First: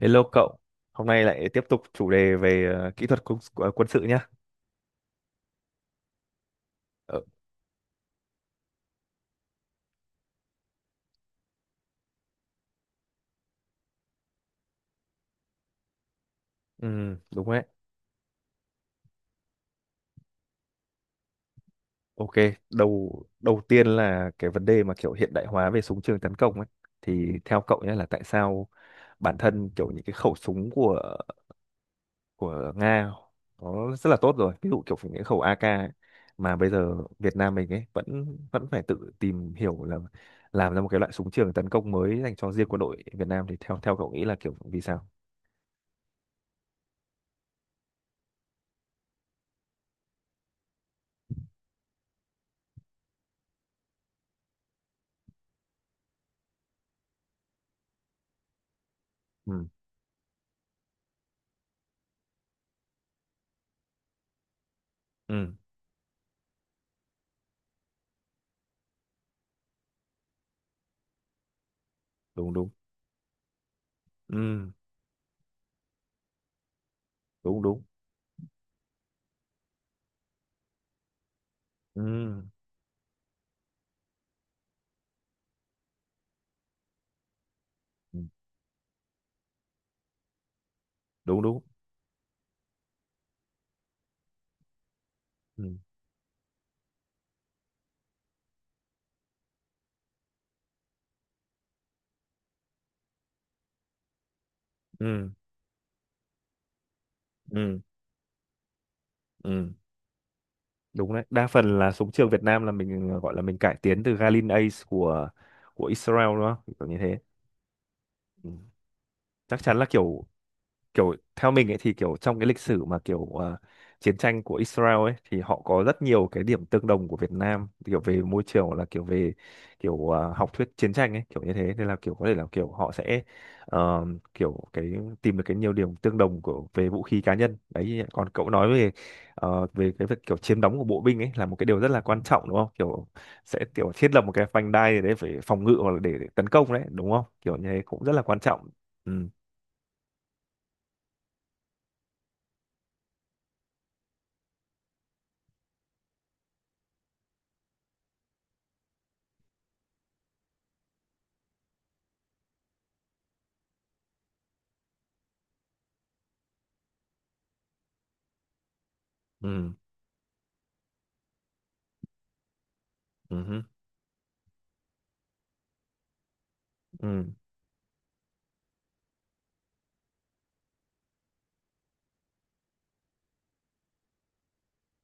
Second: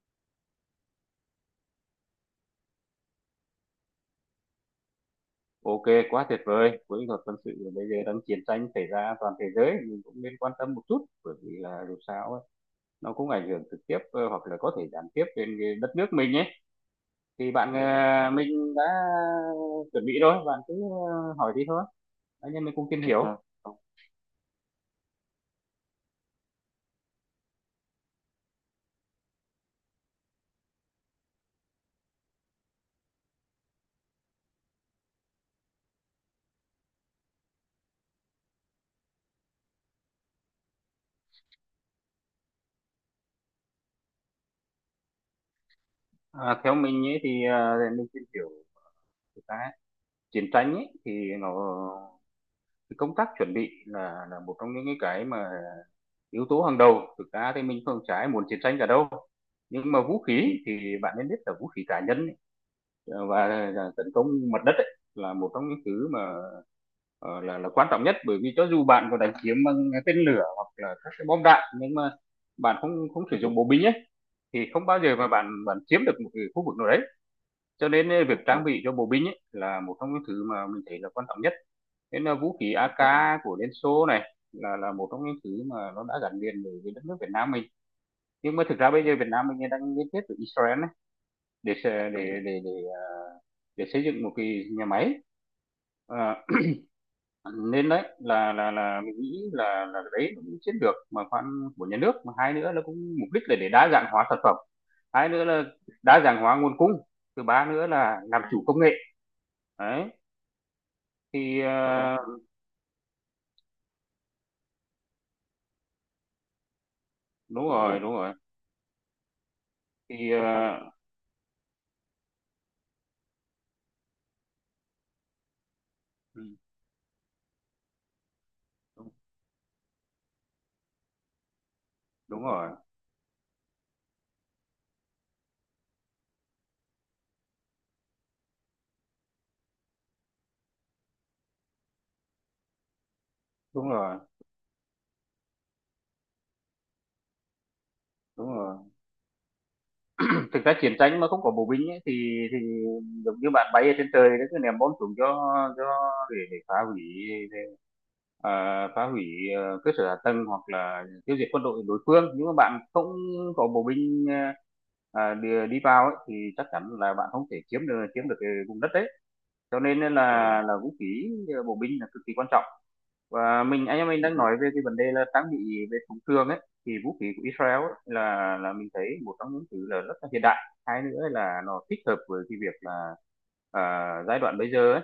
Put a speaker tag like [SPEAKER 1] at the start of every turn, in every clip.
[SPEAKER 1] Hello cậu, hôm nay lại tiếp tục chủ đề về kỹ thuật quân sự nhá.
[SPEAKER 2] Ok, quá tuyệt vời. Với
[SPEAKER 1] Ờ,
[SPEAKER 2] luật quân sự bây giờ đang chiến tranh xảy ra toàn thế giới, mình cũng nên quan tâm một chút bởi vì là dù sao ấy, nó cũng ảnh hưởng trực tiếp, hoặc là có thể gián tiếp đến cái đất nước mình ấy.
[SPEAKER 1] đúng
[SPEAKER 2] Thì
[SPEAKER 1] đấy.
[SPEAKER 2] bạn, mình đã chuẩn bị rồi, bạn cứ hỏi đi thôi.
[SPEAKER 1] Ok,
[SPEAKER 2] Anh em mình cùng tìm hiểu.
[SPEAKER 1] đầu đầu tiên là cái vấn đề mà kiểu hiện đại hóa về súng trường tấn công ấy. Thì theo cậu nhé là tại sao bản thân kiểu những cái khẩu súng của Nga nó rất là tốt rồi. Ví dụ kiểu những cái khẩu AK ấy, mà bây giờ Việt Nam mình ấy vẫn vẫn phải tự tìm hiểu là làm ra một cái loại súng trường tấn công mới dành cho riêng quân đội Việt Nam thì theo theo cậu nghĩ là kiểu vì sao?
[SPEAKER 2] Theo mình ấy thì để mình tìm hiểu cái chiến tranh ấy thì nó, cái công tác chuẩn bị là một trong những cái mà yếu tố hàng đầu, thực ra thì mình không trái muốn chiến tranh cả đâu.
[SPEAKER 1] Ừ,
[SPEAKER 2] Nhưng mà vũ khí thì bạn nên biết là vũ khí cá nhân ấy, và tấn công mặt đất ấy, là một
[SPEAKER 1] ừ,
[SPEAKER 2] trong những thứ mà ờ, là quan trọng nhất, bởi vì cho dù bạn có đánh chiếm bằng tên lửa hoặc là các cái bom đạn, nhưng mà
[SPEAKER 1] đúng, đúng.
[SPEAKER 2] bạn không không sử dụng bộ binh ấy thì
[SPEAKER 1] Ừ,
[SPEAKER 2] không bao giờ mà bạn bạn chiếm được một cái khu vực nào đấy.
[SPEAKER 1] đúng, đúng.
[SPEAKER 2] Cho nên ấy, việc trang bị cho bộ binh ấy, là một trong những thứ mà mình thấy là quan trọng nhất. Nên là
[SPEAKER 1] Ừ,
[SPEAKER 2] vũ khí AK của Liên Xô này là một trong những thứ mà nó đã gắn liền với đất nước Việt Nam mình.
[SPEAKER 1] ừ,
[SPEAKER 2] Nhưng mà thực ra bây giờ Việt Nam mình đang liên kết với Israel ấy,
[SPEAKER 1] đúng, đúng.
[SPEAKER 2] để để xây dựng một cái nhà máy.
[SPEAKER 1] Ừ,
[SPEAKER 2] À, Nên đấy là mình nghĩ là đấy là cũng chiến lược mà khoan của nhà nước, mà hai nữa là cũng mục đích là để đa dạng hóa sản phẩm, hai
[SPEAKER 1] ừ,
[SPEAKER 2] nữa là đa dạng hóa nguồn cung, thứ ba
[SPEAKER 1] ừ,
[SPEAKER 2] nữa là làm chủ công nghệ.
[SPEAKER 1] ừ,
[SPEAKER 2] Đấy.
[SPEAKER 1] đúng đấy. Đa
[SPEAKER 2] Thì
[SPEAKER 1] phần là súng trường Việt Nam là mình gọi là mình cải tiến từ Galil Ace của Israel đúng không kiểu như thế.
[SPEAKER 2] đúng rồi, đúng rồi.
[SPEAKER 1] Ừ. Chắc chắn là kiểu
[SPEAKER 2] Thì
[SPEAKER 1] kiểu theo mình ấy thì kiểu trong cái lịch sử mà kiểu chiến tranh của Israel ấy thì họ có rất nhiều
[SPEAKER 2] ừ,
[SPEAKER 1] cái điểm tương đồng của Việt Nam kiểu về môi trường hoặc là kiểu
[SPEAKER 2] đúng,
[SPEAKER 1] về kiểu học thuyết chiến tranh ấy kiểu như thế nên là kiểu có thể
[SPEAKER 2] đúng
[SPEAKER 1] là
[SPEAKER 2] rồi,
[SPEAKER 1] kiểu họ sẽ ờ, kiểu cái tìm được cái nhiều điểm tương đồng của về vũ khí cá nhân đấy. Còn cậu nói về về cái việc kiểu chiếm đóng của bộ binh ấy là một cái điều rất là quan trọng đúng không, kiểu sẽ
[SPEAKER 2] đúng
[SPEAKER 1] kiểu thiết
[SPEAKER 2] rồi,
[SPEAKER 1] lập một cái vành đai để phòng ngự hoặc là để tấn công đấy, đúng không kiểu như thế cũng rất là quan
[SPEAKER 2] đúng
[SPEAKER 1] trọng.
[SPEAKER 2] rồi.
[SPEAKER 1] Ừ.
[SPEAKER 2] Thực ra chiến tranh mà không có bộ binh ấy, thì thì giống như bạn bay ở trên trời nó cứ ném bom xuống, cho để phá hủy, để, à, phá hủy cơ sở hạ tầng hoặc là tiêu diệt quân đội đối phương, nhưng mà bạn không có bộ binh đi vào ấy, thì chắc chắn là bạn không thể chiếm được cái vùng đất đấy.
[SPEAKER 1] Ừ.
[SPEAKER 2] Cho nên là vũ khí bộ binh là cực kỳ quan trọng.
[SPEAKER 1] Ừ.
[SPEAKER 2] Và anh em mình đang nói về cái vấn đề là trang bị về súng trường ấy, thì vũ khí
[SPEAKER 1] Ừ.
[SPEAKER 2] của Israel ấy, là mình thấy một trong những thứ là rất là hiện đại. Hai nữa là nó thích hợp với cái việc là à, giai đoạn bây giờ ấy,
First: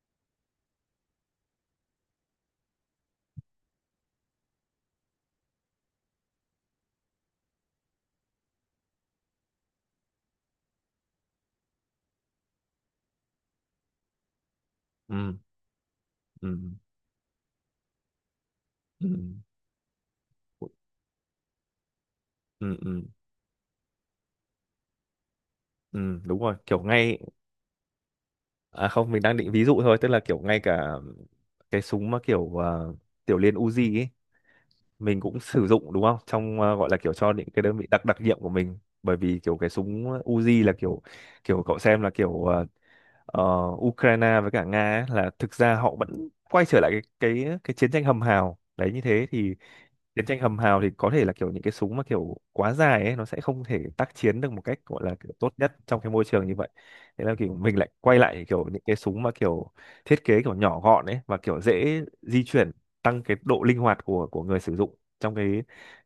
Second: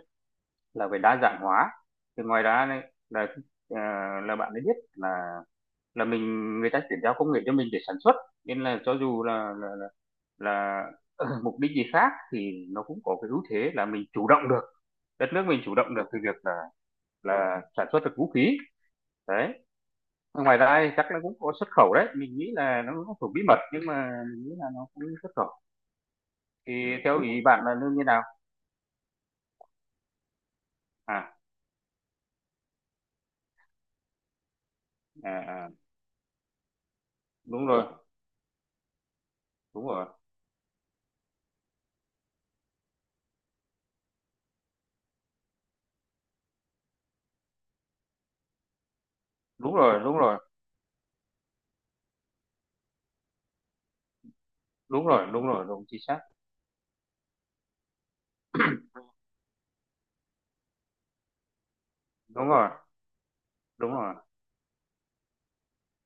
[SPEAKER 2] là về đa dạng hóa. Thì ngoài ra này là à, bạn ấy biết là, mình, người ta chuyển giao công nghệ cho mình để sản xuất, nên là cho dù là mục đích gì khác thì nó cũng có cái ưu thế là mình chủ động được, đất
[SPEAKER 1] Ừ.
[SPEAKER 2] nước mình chủ động được từ việc là
[SPEAKER 1] Ừ.
[SPEAKER 2] sản xuất được vũ khí.
[SPEAKER 1] Ừ.
[SPEAKER 2] Đấy. Ngoài ra chắc nó cũng có xuất khẩu đấy, mình nghĩ
[SPEAKER 1] Ừ.
[SPEAKER 2] là nó
[SPEAKER 1] Ừ.
[SPEAKER 2] cũng thuộc bí mật nhưng mà mình nghĩ là nó cũng xuất khẩu.
[SPEAKER 1] Ừ, đúng rồi
[SPEAKER 2] Thì
[SPEAKER 1] kiểu ngay.
[SPEAKER 2] theo ý bạn là lương như nào?
[SPEAKER 1] À không, mình đang định ví dụ thôi, tức là kiểu ngay cả
[SPEAKER 2] à,
[SPEAKER 1] cái súng mà kiểu tiểu liên Uzi ấy mình cũng
[SPEAKER 2] à,
[SPEAKER 1] sử
[SPEAKER 2] à
[SPEAKER 1] dụng đúng không, trong gọi là kiểu cho những cái
[SPEAKER 2] đúng
[SPEAKER 1] đơn
[SPEAKER 2] rồi,
[SPEAKER 1] vị đặc đặc nhiệm của mình. Bởi vì kiểu cái
[SPEAKER 2] đúng
[SPEAKER 1] súng
[SPEAKER 2] rồi,
[SPEAKER 1] Uzi là kiểu kiểu cậu xem là kiểu ờ, Ukraine với cả Nga ấy, là thực ra họ vẫn quay trở lại cái chiến tranh hầm hào đấy như thế thì
[SPEAKER 2] đúng rồi, đúng
[SPEAKER 1] chiến
[SPEAKER 2] rồi,
[SPEAKER 1] tranh hầm hào thì có thể là kiểu những cái súng mà kiểu quá dài ấy nó sẽ không thể tác chiến được một cách gọi
[SPEAKER 2] đúng
[SPEAKER 1] là
[SPEAKER 2] rồi,
[SPEAKER 1] kiểu
[SPEAKER 2] đúng
[SPEAKER 1] tốt
[SPEAKER 2] rồi,
[SPEAKER 1] nhất
[SPEAKER 2] đúng
[SPEAKER 1] trong
[SPEAKER 2] chính
[SPEAKER 1] cái
[SPEAKER 2] xác.
[SPEAKER 1] môi trường như vậy. Thế là kiểu mình lại quay lại kiểu những cái súng mà kiểu thiết kế kiểu nhỏ gọn ấy và kiểu dễ di
[SPEAKER 2] Đúng rồi,
[SPEAKER 1] chuyển, tăng cái độ linh
[SPEAKER 2] đúng
[SPEAKER 1] hoạt
[SPEAKER 2] rồi.
[SPEAKER 1] của người sử dụng trong cái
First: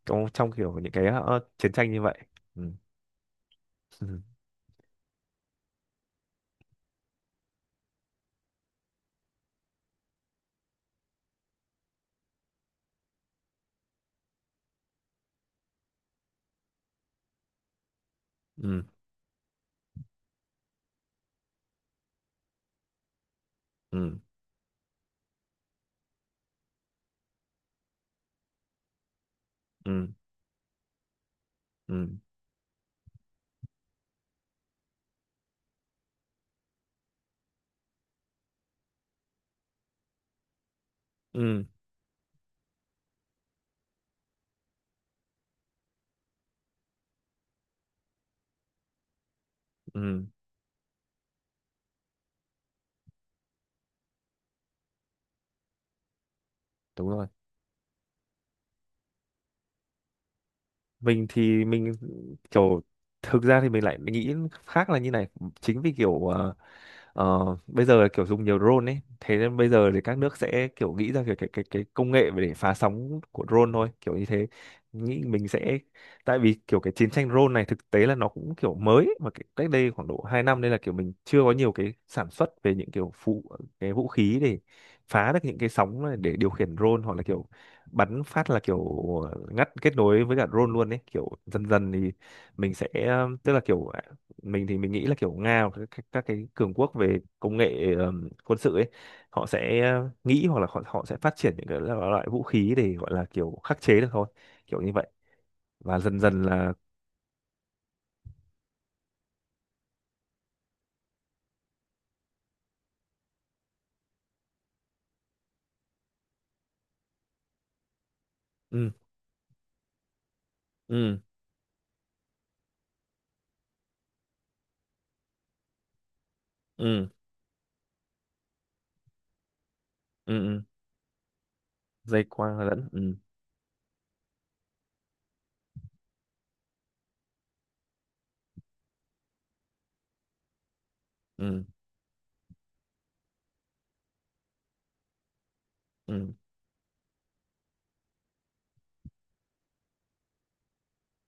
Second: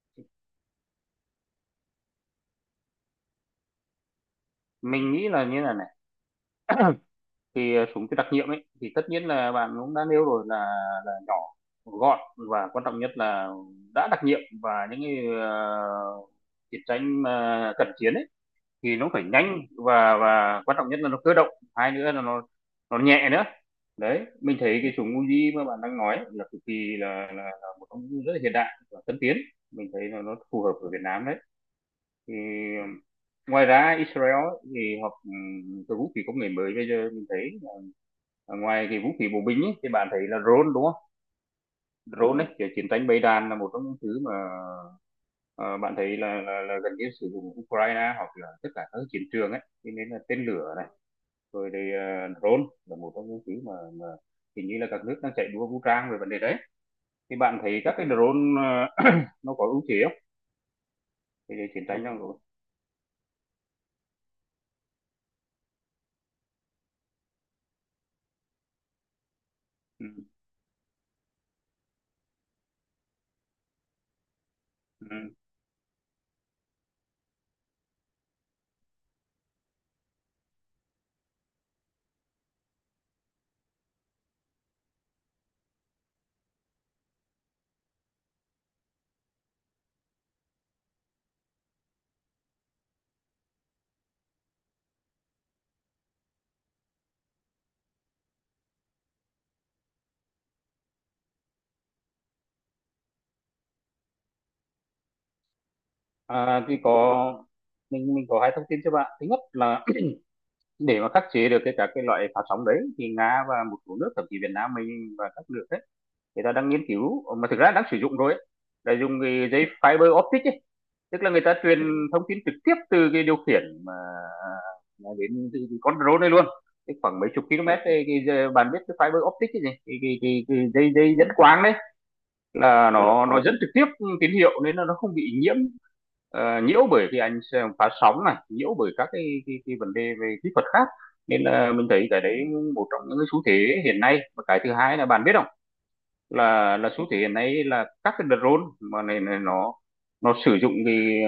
[SPEAKER 1] trong trong kiểu những cái chiến tranh như vậy. Ừ.
[SPEAKER 2] Mình nghĩ là như là này. Thì súng cái đặc nhiệm ấy thì tất nhiên là bạn cũng đã nêu rồi là nhỏ gọn, và quan trọng nhất là đã đặc nhiệm, và những cái chiến tranh mà cận chiến ấy
[SPEAKER 1] Ừ.
[SPEAKER 2] thì nó phải nhanh, và quan trọng nhất là nó cơ động, hai nữa là nó nhẹ nữa.
[SPEAKER 1] Ừ.
[SPEAKER 2] Đấy mình thấy cái súng Uzi mà bạn đang nói là cực kỳ là một công cụ rất là hiện đại và tân tiến,
[SPEAKER 1] Ừ.
[SPEAKER 2] mình thấy
[SPEAKER 1] Ừ.
[SPEAKER 2] là nó phù hợp ở Việt Nam đấy.
[SPEAKER 1] Ừ.
[SPEAKER 2] Thì um, ngoài ra Israel ấy, thì họ cái vũ khí công nghệ mới bây giờ mình thấy là, ngoài cái vũ khí bộ binh ấy, thì bạn thấy là drone đúng không.
[SPEAKER 1] Ừ.
[SPEAKER 2] Drone ấy kiểu chiến tranh bầy đàn là một trong những thứ mà ờ, bạn thấy là gần như sử dụng Ukraine hoặc là tất cả các chiến trường ấy, cho nên là
[SPEAKER 1] Ừ.
[SPEAKER 2] tên lửa rồi thì drone là một trong những thứ mà hình như là các nước đang chạy đua vũ trang về vấn đề đấy.
[SPEAKER 1] Đúng rồi,
[SPEAKER 2] Thì bạn thấy các cái drone, ờ, nó có ưu thế không
[SPEAKER 1] mình
[SPEAKER 2] thì
[SPEAKER 1] thì
[SPEAKER 2] để chiến
[SPEAKER 1] mình
[SPEAKER 2] tranh trong rồi.
[SPEAKER 1] kiểu thực ra thì mình lại nghĩ khác là như này. Chính vì kiểu bây giờ là kiểu dùng nhiều drone ấy thế nên bây giờ thì
[SPEAKER 2] Ừ.
[SPEAKER 1] các nước sẽ kiểu nghĩ ra kiểu cái công nghệ để phá sóng của drone thôi kiểu như thế.
[SPEAKER 2] Ừ.
[SPEAKER 1] Nghĩ mình sẽ tại vì kiểu cái chiến tranh drone này thực tế là nó cũng kiểu mới ấy, mà cái, cách đây khoảng độ 2 năm nên là kiểu mình chưa có nhiều cái sản xuất về những kiểu phụ cái vũ khí để phá được những cái sóng này để điều khiển drone hoặc là kiểu bắn phát là kiểu ngắt kết nối với cả drone luôn ấy kiểu dần dần thì mình sẽ tức là kiểu mình thì mình nghĩ là kiểu Nga hoặc các cái cường quốc về công nghệ quân sự ấy họ sẽ nghĩ hoặc là họ sẽ phát triển những cái loại vũ khí để gọi là kiểu khắc chế được thôi kiểu như vậy và dần dần là.
[SPEAKER 2] Thì có, mình có hai thông tin cho bạn. Thứ nhất là, để mà khắc chế được các cái loại phát sóng đấy, thì Nga và một số nước, thậm chí Việt Nam mình và các nước đấy người ta đang nghiên cứu. Ờ, mà thực ra đang sử dụng rồi ấy,
[SPEAKER 1] Ừ,
[SPEAKER 2] là dùng cái dây fiber optic ấy,
[SPEAKER 1] ừ,
[SPEAKER 2] tức là người ta truyền thông tin trực tiếp từ cái điều khiển mà đến con drone này luôn, cái
[SPEAKER 1] ừ,
[SPEAKER 2] khoảng mấy chục km đây, bạn biết cái fiber optic, cái gì, cái, cái,
[SPEAKER 1] ừ,
[SPEAKER 2] cái,
[SPEAKER 1] ừ.
[SPEAKER 2] cái dây dây dẫn quang đấy,
[SPEAKER 1] Dây quang lẫn.
[SPEAKER 2] là
[SPEAKER 1] Ừ.
[SPEAKER 2] nó dẫn trực tiếp tín hiệu, nên là nó không bị nhiễm nhiễu bởi cái ánh phá sóng này, nhiễu bởi các cái vấn đề về kỹ thuật khác, nên
[SPEAKER 1] Ừ.
[SPEAKER 2] là mình thấy cái đấy một trong những cái xu thế hiện nay. Và cái thứ hai là bạn biết không,
[SPEAKER 1] Ừ.
[SPEAKER 2] là xu thế hiện nay là các cái drone mà này, này nó, sử dụng cái,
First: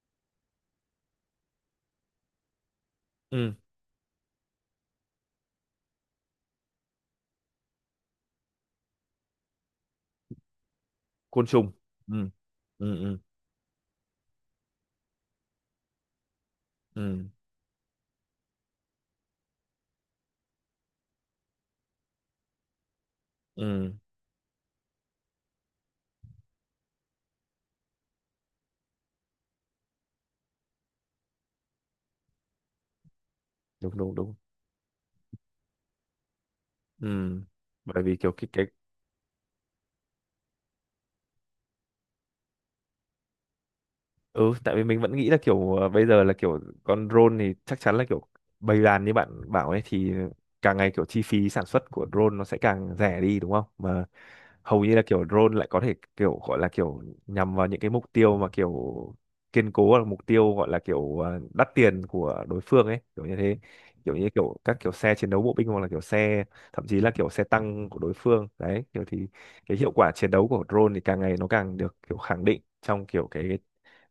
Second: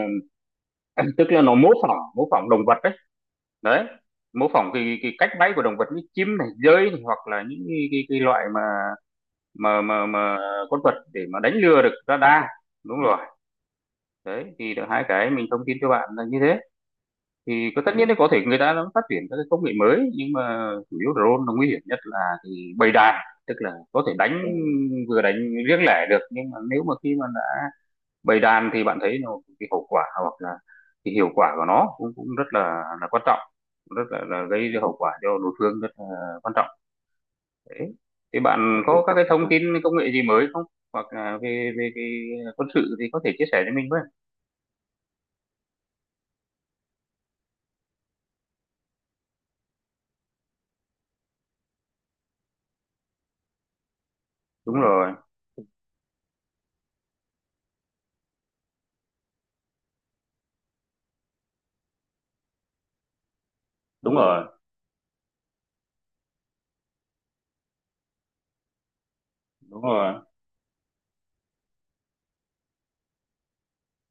[SPEAKER 2] tức là nó mô phỏng động vật đấy.
[SPEAKER 1] Ừ.
[SPEAKER 2] Đấy, mô phỏng cái cách bay của động vật như chim này, dơi này, hoặc là những cái loại mà con vật để mà
[SPEAKER 1] Côn
[SPEAKER 2] đánh
[SPEAKER 1] trùng.
[SPEAKER 2] lừa được
[SPEAKER 1] Ừ.
[SPEAKER 2] radar.
[SPEAKER 1] Ừ.
[SPEAKER 2] Đúng rồi.
[SPEAKER 1] Ừ.
[SPEAKER 2] Đấy thì được hai cái mình thông tin cho bạn là như thế.
[SPEAKER 1] Ừ.
[SPEAKER 2] Thì có, tất nhiên là có thể người ta nó phát triển các cái công nghệ mới, nhưng mà chủ yếu drone nó nguy hiểm nhất là cái bầy đàn, tức là
[SPEAKER 1] Ừ,
[SPEAKER 2] có thể đánh, vừa đánh riêng lẻ được, nhưng mà nếu mà khi mà đã bầy đàn thì bạn thấy nó cái hậu quả, hoặc là cái hiệu quả của nó cũng cũng rất là quan trọng,
[SPEAKER 1] đúng,
[SPEAKER 2] rất
[SPEAKER 1] đúng,
[SPEAKER 2] là,
[SPEAKER 1] đúng.
[SPEAKER 2] là gây hậu quả cho đối phương rất là quan trọng.
[SPEAKER 1] Ừ,
[SPEAKER 2] Đấy.
[SPEAKER 1] bởi vì kiểu
[SPEAKER 2] Thì
[SPEAKER 1] cái cái
[SPEAKER 2] bạn có các cái thông tin công nghệ gì mới không, hoặc là về về cái quân sự thì có thể chia sẻ cho mình với.
[SPEAKER 1] Ừ, tại vì mình vẫn nghĩ là kiểu bây giờ là kiểu con drone thì chắc chắn là kiểu bầy đàn như bạn bảo ấy thì càng ngày kiểu chi phí sản xuất của drone nó sẽ càng rẻ đi đúng không mà
[SPEAKER 2] Đúng
[SPEAKER 1] hầu như là
[SPEAKER 2] rồi,
[SPEAKER 1] kiểu drone lại có thể kiểu gọi là kiểu nhằm vào những cái mục tiêu mà kiểu kiên cố hoặc là mục tiêu gọi là kiểu đắt tiền của đối phương ấy kiểu như thế,
[SPEAKER 2] đúng
[SPEAKER 1] kiểu như
[SPEAKER 2] rồi,
[SPEAKER 1] kiểu các kiểu xe chiến đấu bộ binh hoặc là kiểu xe thậm chí là kiểu xe tăng của đối phương đấy kiểu thì cái
[SPEAKER 2] đúng
[SPEAKER 1] hiệu quả
[SPEAKER 2] rồi.
[SPEAKER 1] chiến đấu của drone thì càng ngày nó càng được kiểu khẳng định trong kiểu cái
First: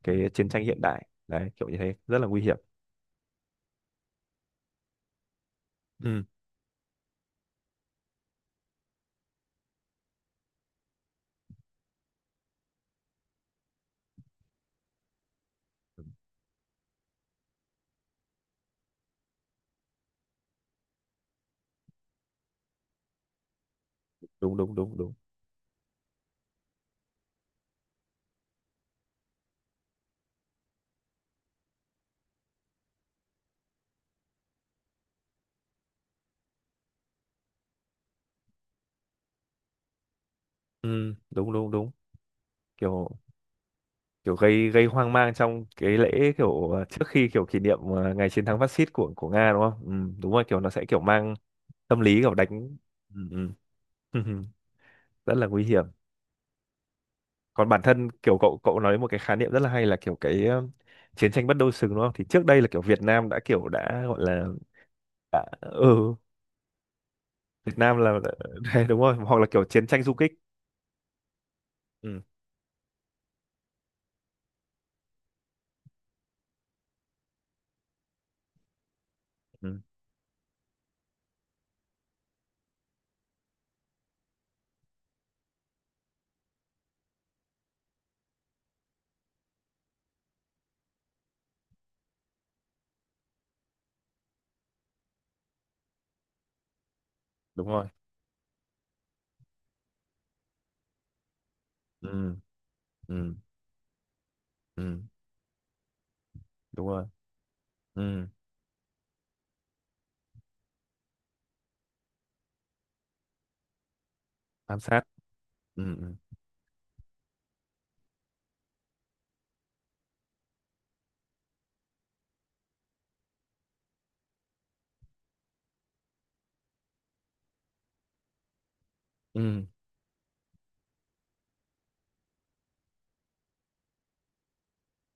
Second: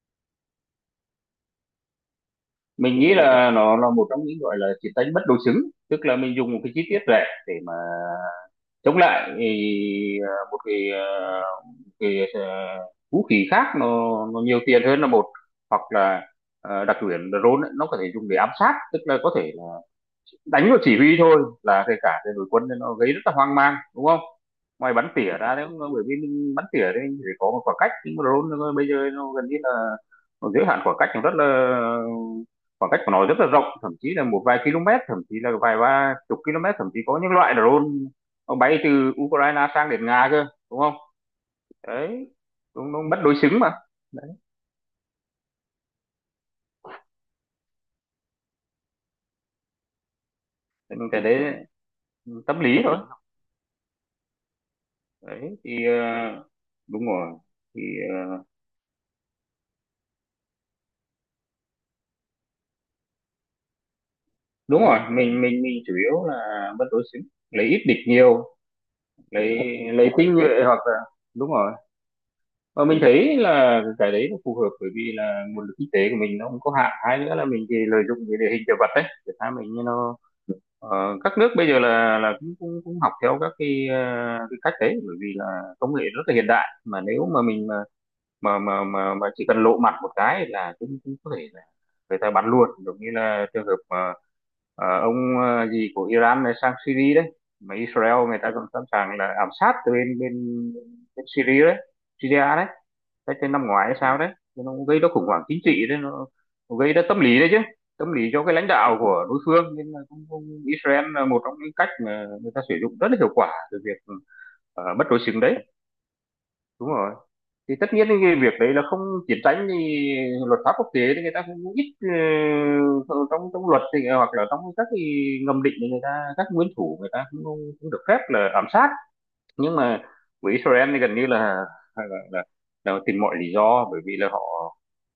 [SPEAKER 1] cái chiến tranh hiện đại đấy kiểu như thế rất là nguy hiểm.
[SPEAKER 2] Mình nghĩ là nó là một trong những gọi là chiến tranh bất đối xứng, tức là
[SPEAKER 1] Ừ,
[SPEAKER 2] mình dùng một cái chi tiết rẻ để mà chống lại thì, một cái, cái vũ khí khác nó nhiều tiền hơn là một, hoặc là đặc quyền drone ấy, nó có thể dùng để ám sát, tức là có thể là đánh vào chỉ huy thôi là kể cả cái đội quân, nên nó gây rất là hoang mang đúng không.
[SPEAKER 1] đúng, đúng,
[SPEAKER 2] Ngoài
[SPEAKER 1] đúng,
[SPEAKER 2] bắn
[SPEAKER 1] đúng.
[SPEAKER 2] tỉa ra đấy, bởi vì mình bắn tỉa đấy thì phải có một khoảng cách, nhưng mà bây giờ nó gần như là, nó giới hạn khoảng cách cũng rất là, khoảng cách của nó rất là rộng, thậm chí là một vài km, thậm chí là vài ba chục km, thậm chí có những loại drone nó bay từ Ukraine sang đến Nga cơ đúng không.
[SPEAKER 1] Ừ, đúng, đúng, đúng.
[SPEAKER 2] Đấy. Đúng,
[SPEAKER 1] kiểu
[SPEAKER 2] đúng, mất đối xứng mà. Đấy.
[SPEAKER 1] kiểu gây gây hoang mang trong cái lễ kiểu trước khi kiểu kỷ niệm ngày chiến thắng phát xít của Nga đúng không. Ừ, đúng rồi kiểu nó sẽ kiểu
[SPEAKER 2] Nhưng cái
[SPEAKER 1] mang
[SPEAKER 2] đấy
[SPEAKER 1] tâm lý kiểu
[SPEAKER 2] tâm
[SPEAKER 1] đánh.
[SPEAKER 2] lý thôi.
[SPEAKER 1] Ừ, ừ. Rất là
[SPEAKER 2] Đấy
[SPEAKER 1] nguy hiểm.
[SPEAKER 2] thì đúng rồi.
[SPEAKER 1] Còn bản
[SPEAKER 2] Thì
[SPEAKER 1] thân kiểu
[SPEAKER 2] ờ,
[SPEAKER 1] cậu cậu nói một cái khái niệm rất là hay là kiểu cái chiến tranh bất đối xứng đúng không, thì trước đây là kiểu Việt Nam đã kiểu đã gọi là
[SPEAKER 2] đúng rồi, mình
[SPEAKER 1] đã.
[SPEAKER 2] mình mình chủ
[SPEAKER 1] Ừ.
[SPEAKER 2] yếu là mất đối xứng, lấy
[SPEAKER 1] Việt
[SPEAKER 2] ít
[SPEAKER 1] Nam
[SPEAKER 2] địch
[SPEAKER 1] là.
[SPEAKER 2] nhiều,
[SPEAKER 1] Đấy, đúng rồi hoặc là
[SPEAKER 2] lấy
[SPEAKER 1] kiểu chiến tranh
[SPEAKER 2] lấy
[SPEAKER 1] du kích.
[SPEAKER 2] tinh nhuệ, hoặc là đúng rồi.
[SPEAKER 1] Ừ,
[SPEAKER 2] Và mình thấy là cái đấy nó phù hợp bởi vì là nguồn lực kinh tế của mình nó không có hạn, hay nữa là mình thì lợi dụng cái địa hình địa vật đấy để tha mình
[SPEAKER 1] ừ,
[SPEAKER 2] như nó, các nước bây giờ là cũng cũng, cũng học theo các cái, cái cách đấy, bởi vì là công nghệ rất là hiện đại mà nếu mà mình mà chỉ cần lộ mặt một cái là cũng cũng có thể là người ta bắn luôn, giống như là trường hợp mà ông gì của Iran này sang Syria đấy,
[SPEAKER 1] đúng
[SPEAKER 2] mà
[SPEAKER 1] rồi.
[SPEAKER 2] Israel người ta còn sẵn sàng là ám sát từ bên bên, bên Syria đấy.
[SPEAKER 1] Ừ.
[SPEAKER 2] Syria đấy
[SPEAKER 1] Ừ.
[SPEAKER 2] cái năm ngoái hay sao đấy. Thế nó cũng gây
[SPEAKER 1] Ừ,
[SPEAKER 2] ra khủng hoảng chính trị đấy, nó
[SPEAKER 1] đúng
[SPEAKER 2] gây ra
[SPEAKER 1] rồi.
[SPEAKER 2] tâm lý đấy chứ, tâm
[SPEAKER 1] Ừ.
[SPEAKER 2] lý cho cái lãnh đạo của đối phương, nên là cũng Israel là một trong những cách mà người ta sử dụng rất là hiệu quả từ việc
[SPEAKER 1] Ám sát.
[SPEAKER 2] bất đối xứng đấy.
[SPEAKER 1] Ừ. Ừ.
[SPEAKER 2] Đúng rồi. Thì tất nhiên cái việc đấy là không, chiến tranh thì luật pháp quốc tế thì người ta cũng ít ờ, trong trong luật thì, hoặc là trong các cái ngầm định thì người ta, các nguyên thủ người ta cũng được phép là ám sát.
[SPEAKER 1] Ừ,
[SPEAKER 2] Nhưng mà với Israel thì gần như là là, là, là tìm mọi lý do, bởi vì là họ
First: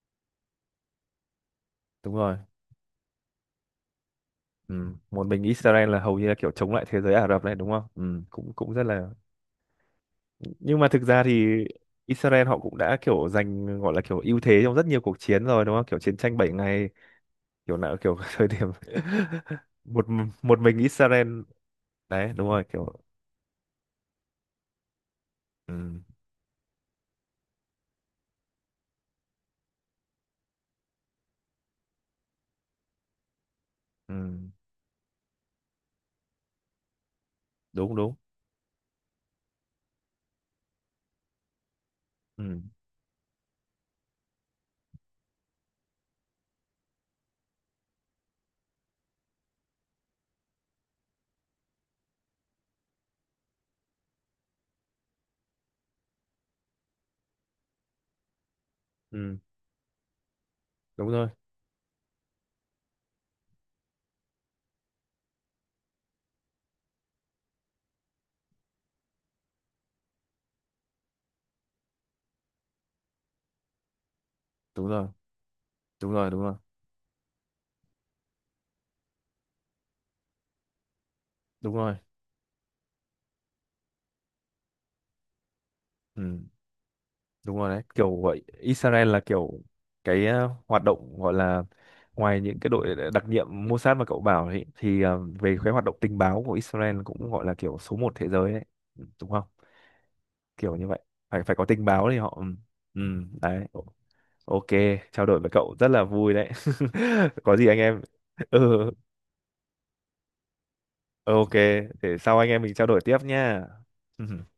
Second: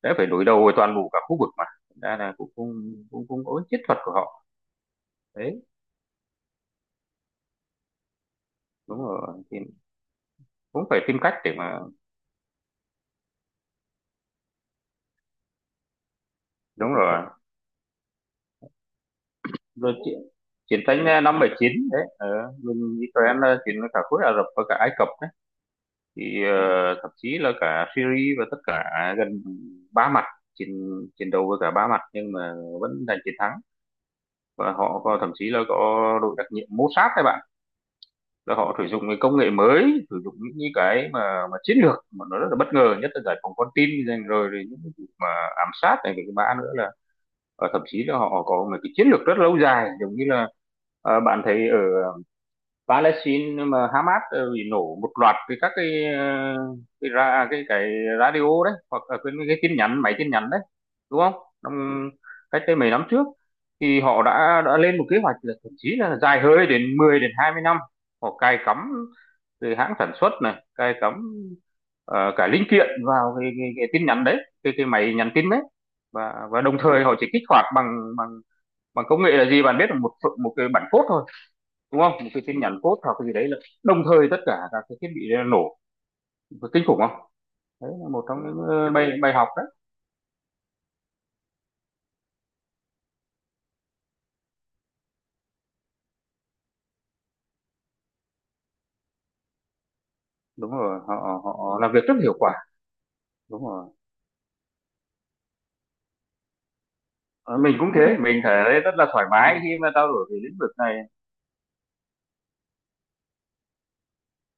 [SPEAKER 2] đã phải đối đầu với toàn bộ cả khu vực mà. Thành
[SPEAKER 1] đúng
[SPEAKER 2] ra là
[SPEAKER 1] rồi.
[SPEAKER 2] cũng có chiến thuật của họ
[SPEAKER 1] Ừ. Một mình
[SPEAKER 2] đấy.
[SPEAKER 1] Israel là hầu như là kiểu chống lại thế giới Ả Rập này đúng không. Ừ, cũng cũng rất
[SPEAKER 2] Đúng
[SPEAKER 1] là.
[SPEAKER 2] rồi. Thì
[SPEAKER 1] Nhưng
[SPEAKER 2] cũng
[SPEAKER 1] mà
[SPEAKER 2] phải
[SPEAKER 1] thực
[SPEAKER 2] tìm
[SPEAKER 1] ra
[SPEAKER 2] cách để
[SPEAKER 1] thì
[SPEAKER 2] mà
[SPEAKER 1] Israel họ cũng đã kiểu giành gọi là kiểu ưu thế trong rất nhiều cuộc chiến rồi đúng không, kiểu chiến tranh 6 ngày
[SPEAKER 2] đúng rồi.
[SPEAKER 1] kiểu nào kiểu thời điểm
[SPEAKER 2] rồi
[SPEAKER 1] một
[SPEAKER 2] chiến,
[SPEAKER 1] một mình
[SPEAKER 2] chiến tranh năm
[SPEAKER 1] Israel.
[SPEAKER 2] bảy chín đấy,
[SPEAKER 1] Đấy, đúng rồi
[SPEAKER 2] bên
[SPEAKER 1] kiểu.
[SPEAKER 2] Israel là chiến với cả khối Ả Rập và cả Ai Cập đấy,
[SPEAKER 1] Ừ.
[SPEAKER 2] thì thậm chí là cả Syria và tất cả, gần ba mặt, chiến chiến đấu với cả ba mặt nhưng mà vẫn giành chiến thắng.
[SPEAKER 1] Ừ,
[SPEAKER 2] Và họ có, thậm chí là có đội đặc nhiệm Mossad các bạn,
[SPEAKER 1] đúng, đúng.
[SPEAKER 2] là họ sử dụng cái công nghệ mới, sử dụng những cái mà chiến lược mà nó rất là
[SPEAKER 1] Ừ.
[SPEAKER 2] bất ngờ, nhất là giải phóng con tin, rồi những cái vụ mà ám sát này, cái mã nữa là, thậm chí là họ có một cái chiến lược rất lâu dài, giống như là bạn thấy ở Palestine mà Hamas bị nổ một loạt các cái cái ra cái radio đấy, hoặc là cái,
[SPEAKER 1] Ừ,
[SPEAKER 2] cái tin nhắn máy, tin nhắn đấy
[SPEAKER 1] đúng
[SPEAKER 2] đúng
[SPEAKER 1] rồi.
[SPEAKER 2] không. Năm, cách đây mấy năm trước, thì họ đã lên một kế hoạch là thậm chí là dài hơi đến 10 đến 20 năm. Họ cài cắm từ hãng sản xuất này, cài cắm cả linh kiện vào cái tin nhắn đấy, cái
[SPEAKER 1] Đúng rồi.
[SPEAKER 2] máy nhắn tin đấy.
[SPEAKER 1] Đúng rồi.
[SPEAKER 2] Và
[SPEAKER 1] Đúng rồi.
[SPEAKER 2] đồng thời họ chỉ kích hoạt bằng bằng bằng công nghệ là gì, bạn biết là một cái bản code thôi
[SPEAKER 1] Đúng rồi.
[SPEAKER 2] đúng không, một cái tin nhắn code hoặc cái gì đấy, là đồng thời tất cả các cái thiết bị đấy là nổ. Có kinh khủng không.
[SPEAKER 1] Đúng rồi đấy,
[SPEAKER 2] Đấy là
[SPEAKER 1] kiểu
[SPEAKER 2] một trong
[SPEAKER 1] gọi
[SPEAKER 2] những
[SPEAKER 1] Israel
[SPEAKER 2] bài
[SPEAKER 1] là
[SPEAKER 2] bài học
[SPEAKER 1] kiểu
[SPEAKER 2] đấy.
[SPEAKER 1] cái hoạt động gọi là ngoài những cái đội đặc nhiệm Mossad mà cậu bảo ấy thì về cái hoạt động tình báo của Israel cũng gọi là kiểu số một thế giới đấy. Ừ, đúng không?
[SPEAKER 2] Đúng
[SPEAKER 1] Kiểu như vậy,
[SPEAKER 2] rồi, họ
[SPEAKER 1] phải phải có
[SPEAKER 2] họ
[SPEAKER 1] tình
[SPEAKER 2] làm việc
[SPEAKER 1] báo
[SPEAKER 2] rất
[SPEAKER 1] thì
[SPEAKER 2] hiệu
[SPEAKER 1] họ. Ừ,
[SPEAKER 2] quả.
[SPEAKER 1] ừ, đấy.
[SPEAKER 2] Đúng rồi.
[SPEAKER 1] Ok, trao đổi với cậu rất là vui đấy. Có
[SPEAKER 2] Ờ,
[SPEAKER 1] gì
[SPEAKER 2] mình
[SPEAKER 1] anh
[SPEAKER 2] cũng
[SPEAKER 1] em.
[SPEAKER 2] thế, mình thấy
[SPEAKER 1] Ừ,
[SPEAKER 2] rất là thoải mái khi mà trao đổi về lĩnh vực này.
[SPEAKER 1] ừ, ok, để sau anh em mình trao đổi tiếp nha.